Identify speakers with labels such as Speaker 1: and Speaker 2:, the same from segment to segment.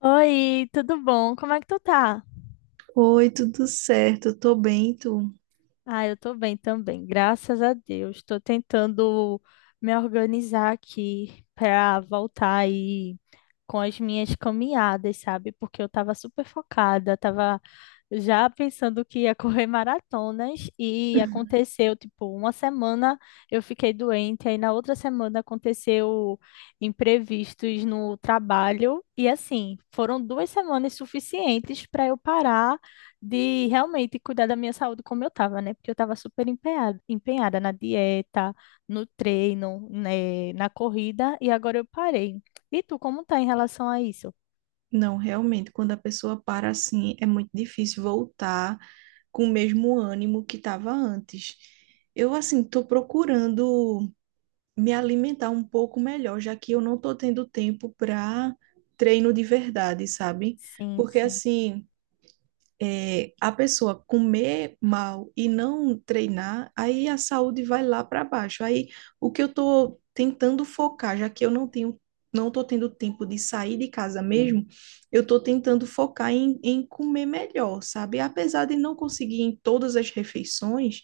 Speaker 1: Oi, tudo bom? Como é que tu tá?
Speaker 2: Oi, tudo certo? Eu tô bem, tu?
Speaker 1: Ah, eu tô bem também, graças a Deus. Tô tentando me organizar aqui pra voltar aí com as minhas caminhadas, sabe? Porque eu tava super focada, tava já pensando que ia correr maratonas e
Speaker 2: Uhum.
Speaker 1: aconteceu, tipo, uma semana eu fiquei doente, aí na outra semana aconteceu imprevistos no trabalho e assim, foram duas semanas suficientes para eu parar de realmente cuidar da minha saúde como eu estava, né? Porque eu estava super empenhada, empenhada na dieta, no treino, né, na corrida, e agora eu parei. E tu, como tá em relação a isso?
Speaker 2: Não, realmente, quando a pessoa para assim, é muito difícil voltar com o mesmo ânimo que estava antes. Eu, assim, tô procurando me alimentar um pouco melhor, já que eu não estou tendo tempo para treino de verdade, sabe?
Speaker 1: Sim,
Speaker 2: Porque
Speaker 1: sim.
Speaker 2: assim a pessoa comer mal e não treinar, aí a saúde vai lá para baixo. Aí o que eu estou tentando focar, já que eu não tenho, não estou tendo tempo de sair de casa mesmo, eu estou tentando focar em comer melhor, sabe? Apesar de não conseguir em todas as refeições,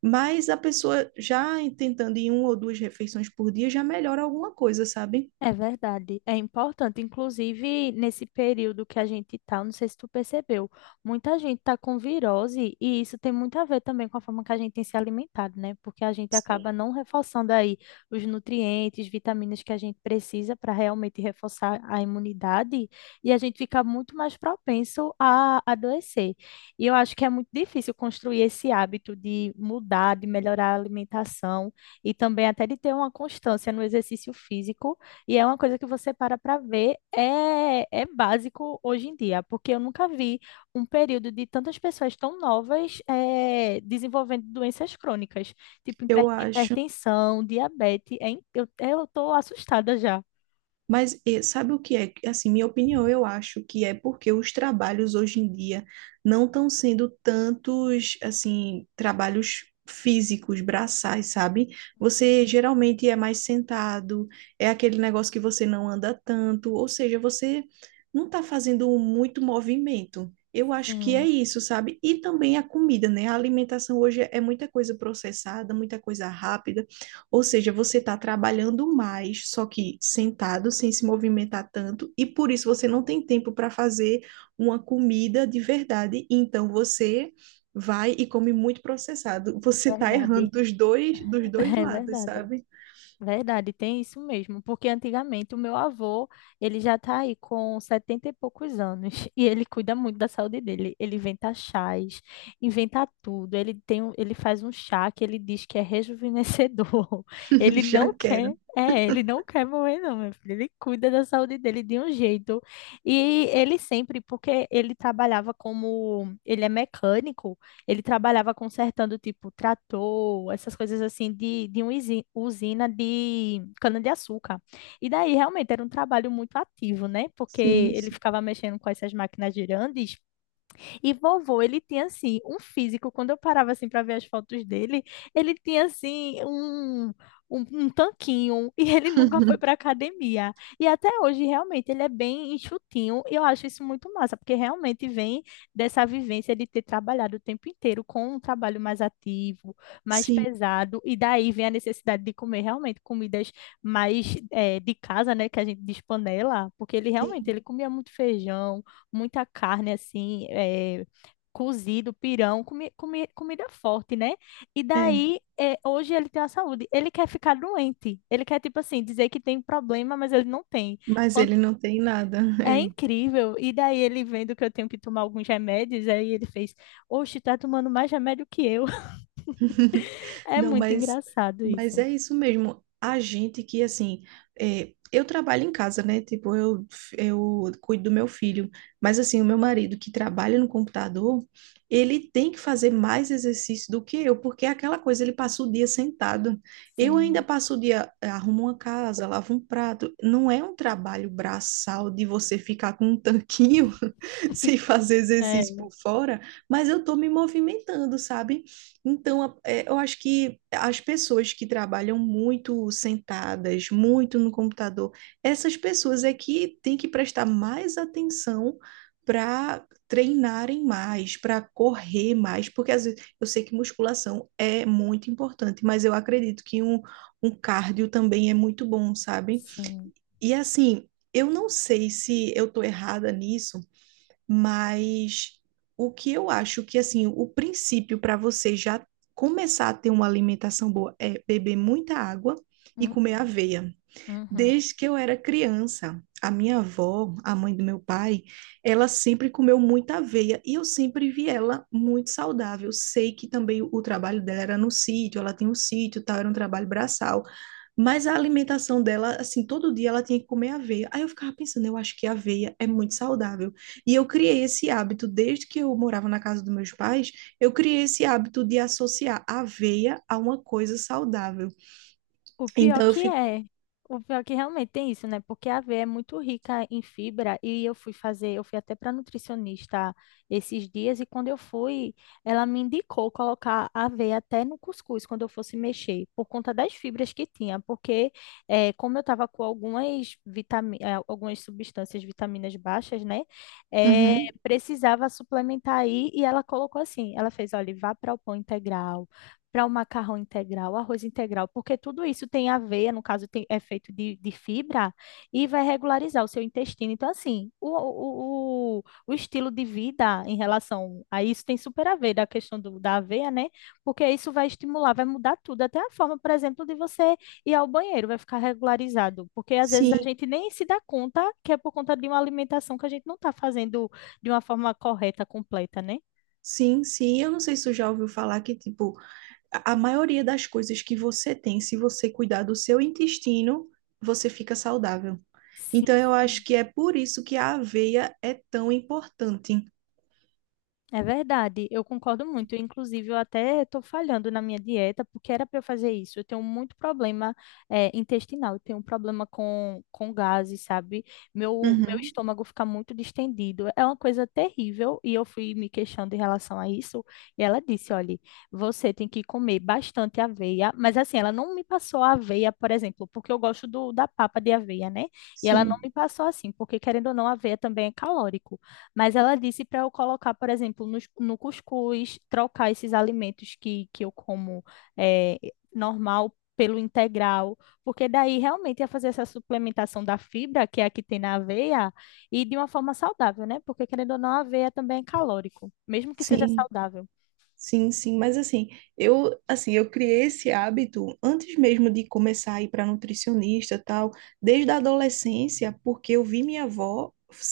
Speaker 2: mas a pessoa já tentando em uma ou duas refeições por dia já melhora alguma coisa, sabe?
Speaker 1: É verdade, é importante. Inclusive, nesse período que a gente tá, não sei se tu percebeu, muita gente tá com virose e isso tem muito a ver também com a forma que a gente tem se alimentado, né? Porque a gente
Speaker 2: Sim.
Speaker 1: acaba não reforçando aí os nutrientes, vitaminas que a gente precisa para realmente reforçar a imunidade e a gente fica muito mais propenso a adoecer. E eu acho que é muito difícil construir esse hábito de mudar, de melhorar a alimentação e também até de ter uma constância no exercício físico e é uma coisa que você para para ver, é básico hoje em dia, porque eu nunca vi um período de tantas pessoas tão novas desenvolvendo doenças crônicas, tipo
Speaker 2: Eu acho.
Speaker 1: hipertensão, diabetes. Eu tô assustada já.
Speaker 2: Mas sabe o que é? Assim, minha opinião, eu acho que é porque os trabalhos hoje em dia não estão sendo tantos, assim, trabalhos físicos, braçais, sabe? Você geralmente é mais sentado, é aquele negócio que você não anda tanto, ou seja, você não está fazendo muito movimento. Eu acho que é
Speaker 1: Sim,
Speaker 2: isso, sabe? E também a comida, né? A alimentação hoje é muita coisa processada, muita coisa rápida. Ou seja, você está trabalhando mais, só que sentado, sem se movimentar tanto, e por isso você não tem tempo para fazer uma comida de verdade. Então você vai e come muito processado. Você está errando
Speaker 1: verdade.
Speaker 2: dos dois
Speaker 1: É
Speaker 2: lados,
Speaker 1: verdade.
Speaker 2: sabe?
Speaker 1: Verdade, tem isso mesmo, porque antigamente o meu avô, ele já tá aí com 70 e poucos anos e ele cuida muito da saúde dele. Ele inventa chás, inventa tudo. Ele faz um chá que ele diz que é rejuvenescedor.
Speaker 2: Já quero.
Speaker 1: Ele não quer morrer não, meu filho. Ele cuida da saúde dele de um jeito. Porque ele trabalhava como, ele é mecânico, ele trabalhava consertando, tipo, trator, essas coisas assim, de uma usina de cana-de-açúcar. E daí, realmente, era um trabalho muito ativo, né? Porque
Speaker 2: Sim,
Speaker 1: ele
Speaker 2: sim,
Speaker 1: ficava mexendo com essas máquinas girantes e vovô, ele tinha assim, um físico, quando eu parava assim para ver as fotos dele, ele tinha assim um tanquinho, e ele nunca foi para academia. E até hoje, realmente, ele é bem enxutinho, e eu acho isso muito massa, porque realmente vem dessa vivência de ter trabalhado o tempo inteiro com um trabalho mais ativo, mais
Speaker 2: sim,
Speaker 1: pesado, e daí vem a necessidade de comer realmente comidas mais de casa, né, que a gente diz panela, porque ele realmente,
Speaker 2: sim,
Speaker 1: ele comia muito feijão, muita carne assim, é, cozido, pirão, comida forte, né? E
Speaker 2: é.
Speaker 1: daí, é, hoje ele tem a saúde. Ele quer ficar doente. Ele quer, tipo assim, dizer que tem problema, mas ele não tem.
Speaker 2: Mas
Speaker 1: Quando-
Speaker 2: ele não tem nada.
Speaker 1: É
Speaker 2: É.
Speaker 1: incrível. E daí ele vendo que eu tenho que tomar alguns remédios, aí ele fez, oxe, tá tomando mais remédio que eu. É
Speaker 2: Não,
Speaker 1: muito engraçado
Speaker 2: mas
Speaker 1: isso.
Speaker 2: é isso mesmo. A gente que, assim, eu trabalho em casa, né? Tipo, eu cuido do meu filho. Mas, assim, o meu marido que trabalha no computador, ele tem que fazer mais exercício do que eu, porque é aquela coisa, ele passa o dia sentado. Eu ainda
Speaker 1: Sim,
Speaker 2: passo o dia, arrumo uma casa, lavo um prato. Não é um trabalho braçal de você ficar com um tanquinho sem fazer
Speaker 1: é,
Speaker 2: exercício por fora, mas eu tô me movimentando, sabe? Então, é, eu acho que as pessoas que trabalham muito sentadas, muito no computador, essas pessoas é que têm que prestar mais atenção para treinarem mais, para correr mais, porque às vezes eu sei que musculação é muito importante, mas eu acredito que um cardio também é muito bom, sabe?
Speaker 1: sim.
Speaker 2: E assim, eu não sei se eu estou errada nisso. Mas o que eu acho que, assim, o princípio para você já começar a ter uma alimentação boa é beber muita água e comer
Speaker 1: Uhum,
Speaker 2: aveia.
Speaker 1: uhum.
Speaker 2: Desde que eu era criança, a minha avó, a mãe do meu pai, ela sempre comeu muita aveia e eu sempre vi ela muito saudável. Sei que também o trabalho dela era no sítio, ela tem um sítio, e tal, era um trabalho braçal. Mas a alimentação dela, assim, todo dia ela tinha que comer aveia. Aí eu ficava pensando, eu acho que aveia é muito saudável. E eu criei esse hábito, desde que eu morava na casa dos meus pais, eu criei esse hábito de associar aveia a uma coisa saudável.
Speaker 1: O pior
Speaker 2: Então eu
Speaker 1: que
Speaker 2: fico.
Speaker 1: é, o pior que realmente tem isso, né? Porque a aveia é muito rica em fibra e eu fui até para nutricionista esses dias e quando eu fui, ela me indicou colocar a aveia até no cuscuz quando eu fosse mexer, por conta das fibras que tinha, porque como eu estava com algumas substâncias, vitaminas baixas, né? eh,
Speaker 2: Uhum.
Speaker 1: precisava suplementar aí e ela colocou assim, ela fez, olha, vá para o pão integral para o macarrão integral, arroz integral, porque tudo isso tem aveia, no caso tem, é feito de fibra, e vai regularizar o seu intestino. Então, assim, o estilo de vida em relação a isso tem super a ver da questão do, da aveia, né? Porque isso vai estimular, vai mudar tudo, até a forma, por exemplo, de você ir ao banheiro, vai ficar regularizado, porque às vezes a
Speaker 2: Sim,
Speaker 1: gente nem se dá conta que é por conta de uma alimentação que a gente não está fazendo de uma forma correta, completa, né?
Speaker 2: sim, sim. Eu não sei se tu já ouviu falar que, tipo, a maioria das coisas que você tem, se você cuidar do seu intestino, você fica saudável. Então
Speaker 1: Sim.
Speaker 2: eu acho que é por isso que a aveia é tão importante.
Speaker 1: É verdade, eu concordo muito. Inclusive, eu até estou falhando na minha dieta, porque era para eu fazer isso. Eu tenho muito problema intestinal, eu tenho um problema com gases, sabe? Meu
Speaker 2: Uhum.
Speaker 1: estômago fica muito distendido. É uma coisa terrível, e eu fui me queixando em relação a isso. E ela disse: olha, você tem que comer bastante aveia, mas assim, ela não me passou a aveia, por exemplo, porque eu gosto do, da papa de aveia, né? E ela não me
Speaker 2: Sim,
Speaker 1: passou assim, porque querendo ou não, a aveia também é calórico. Mas ela disse para eu colocar, por exemplo, no, cuscuz, trocar esses alimentos que eu como eh, normal pelo integral, porque daí realmente ia fazer essa suplementação da fibra, que é a que tem na aveia, e de uma forma saudável, né? Porque querendo ou não, a aveia também é calórico, mesmo que seja
Speaker 2: sim,
Speaker 1: saudável.
Speaker 2: sim, sim. Mas assim, eu criei esse hábito antes mesmo de começar a ir para nutricionista, tal, desde a adolescência, porque eu vi minha avó,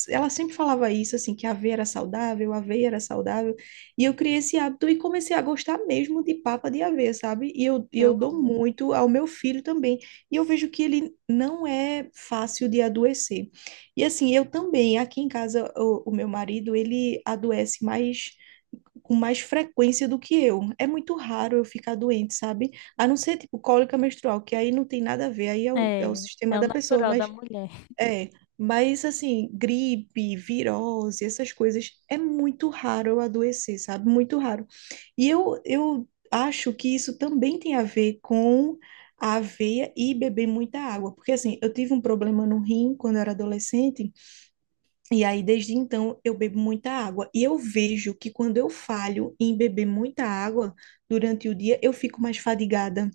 Speaker 2: ela sempre falava isso, assim, que a aveia era saudável, a aveia era saudável, e eu criei esse hábito e comecei a gostar mesmo de papa de aveia, sabe? E eu
Speaker 1: Eu
Speaker 2: dou
Speaker 1: amo.
Speaker 2: muito ao meu filho também, e eu vejo que ele não é fácil de adoecer. E assim, eu também, aqui em casa, o meu marido, ele adoece mais com mais frequência do que eu. É muito raro eu ficar doente, sabe? A não ser tipo cólica menstrual, que aí não tem nada a ver, aí é o
Speaker 1: É,
Speaker 2: sistema
Speaker 1: é o
Speaker 2: da pessoa,
Speaker 1: natural da
Speaker 2: mas
Speaker 1: mulher.
Speaker 2: é. Mas assim, gripe, virose, essas coisas, é muito raro eu adoecer, sabe? Muito raro. E eu acho que isso também tem a ver com a aveia e beber muita água, porque assim, eu tive um problema no rim quando eu era adolescente. E aí, desde então, eu bebo muita água. E eu vejo que quando eu falho em beber muita água durante o dia, eu fico mais fadigada.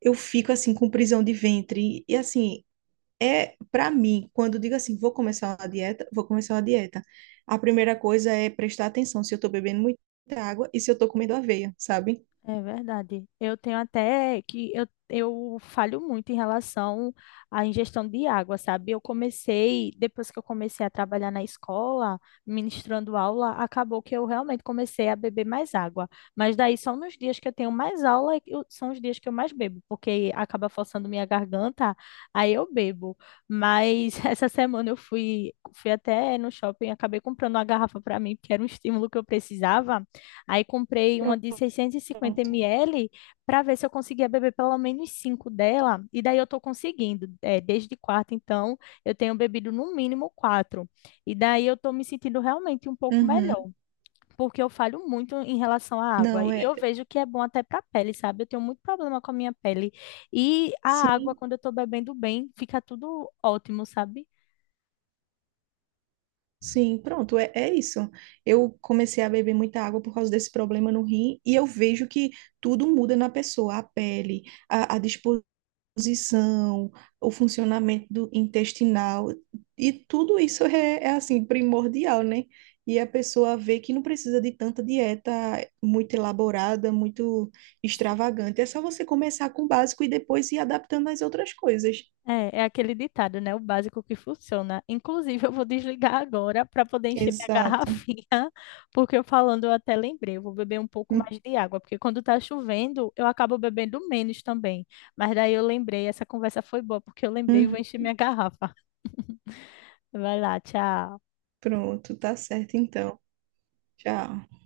Speaker 2: Eu fico, assim, com prisão de ventre. E, assim, é para mim, quando eu digo assim, vou começar uma dieta, vou começar uma dieta. A primeira coisa é prestar atenção se eu tô bebendo muita água e se eu tô comendo aveia, sabe?
Speaker 1: É verdade. Eu tenho até que eu falho muito em relação à ingestão de água, sabe? Eu comecei, depois que eu comecei a trabalhar na escola, ministrando aula, acabou que eu realmente comecei a beber mais água. Mas daí são nos dias que eu tenho mais aula, eu- são os dias que eu mais bebo, porque acaba forçando minha garganta, aí eu bebo. Mas essa semana fui até no shopping, acabei comprando uma garrafa para mim, porque era um estímulo que eu precisava. Aí comprei uma de 650
Speaker 2: Pronto.
Speaker 1: ml para ver se eu conseguia beber pelo menos 5 dela. E daí eu estou conseguindo. É, desde quarta, então, eu tenho bebido no mínimo quatro. E daí eu estou me sentindo realmente um pouco melhor,
Speaker 2: Uhum.
Speaker 1: porque eu falho muito em relação à água. E
Speaker 2: Não, é.
Speaker 1: eu vejo que é bom até para a pele, sabe? Eu tenho muito problema com a minha pele. E a água,
Speaker 2: Sim.
Speaker 1: quando eu estou bebendo bem, fica tudo ótimo, sabe?
Speaker 2: Sim, pronto, é isso. Eu comecei a beber muita água por causa desse problema no rim e eu vejo que tudo muda na pessoa, a pele, a disposição, o funcionamento do intestinal e tudo isso é assim primordial, né? E a pessoa vê que não precisa de tanta dieta muito elaborada, muito extravagante. É só você começar com o básico e depois ir adaptando às outras coisas.
Speaker 1: É, é aquele ditado, né? O básico que funciona. Inclusive, eu vou desligar agora para poder encher minha
Speaker 2: Exato.
Speaker 1: garrafinha, porque eu falando eu até lembrei, eu vou beber um pouco mais de água, porque quando tá chovendo, eu acabo bebendo menos também. Mas daí eu lembrei, essa conversa foi boa, porque eu lembrei e
Speaker 2: Uhum.
Speaker 1: vou encher minha garrafa. Vai lá, tchau.
Speaker 2: Pronto, tá certo então. Tchau.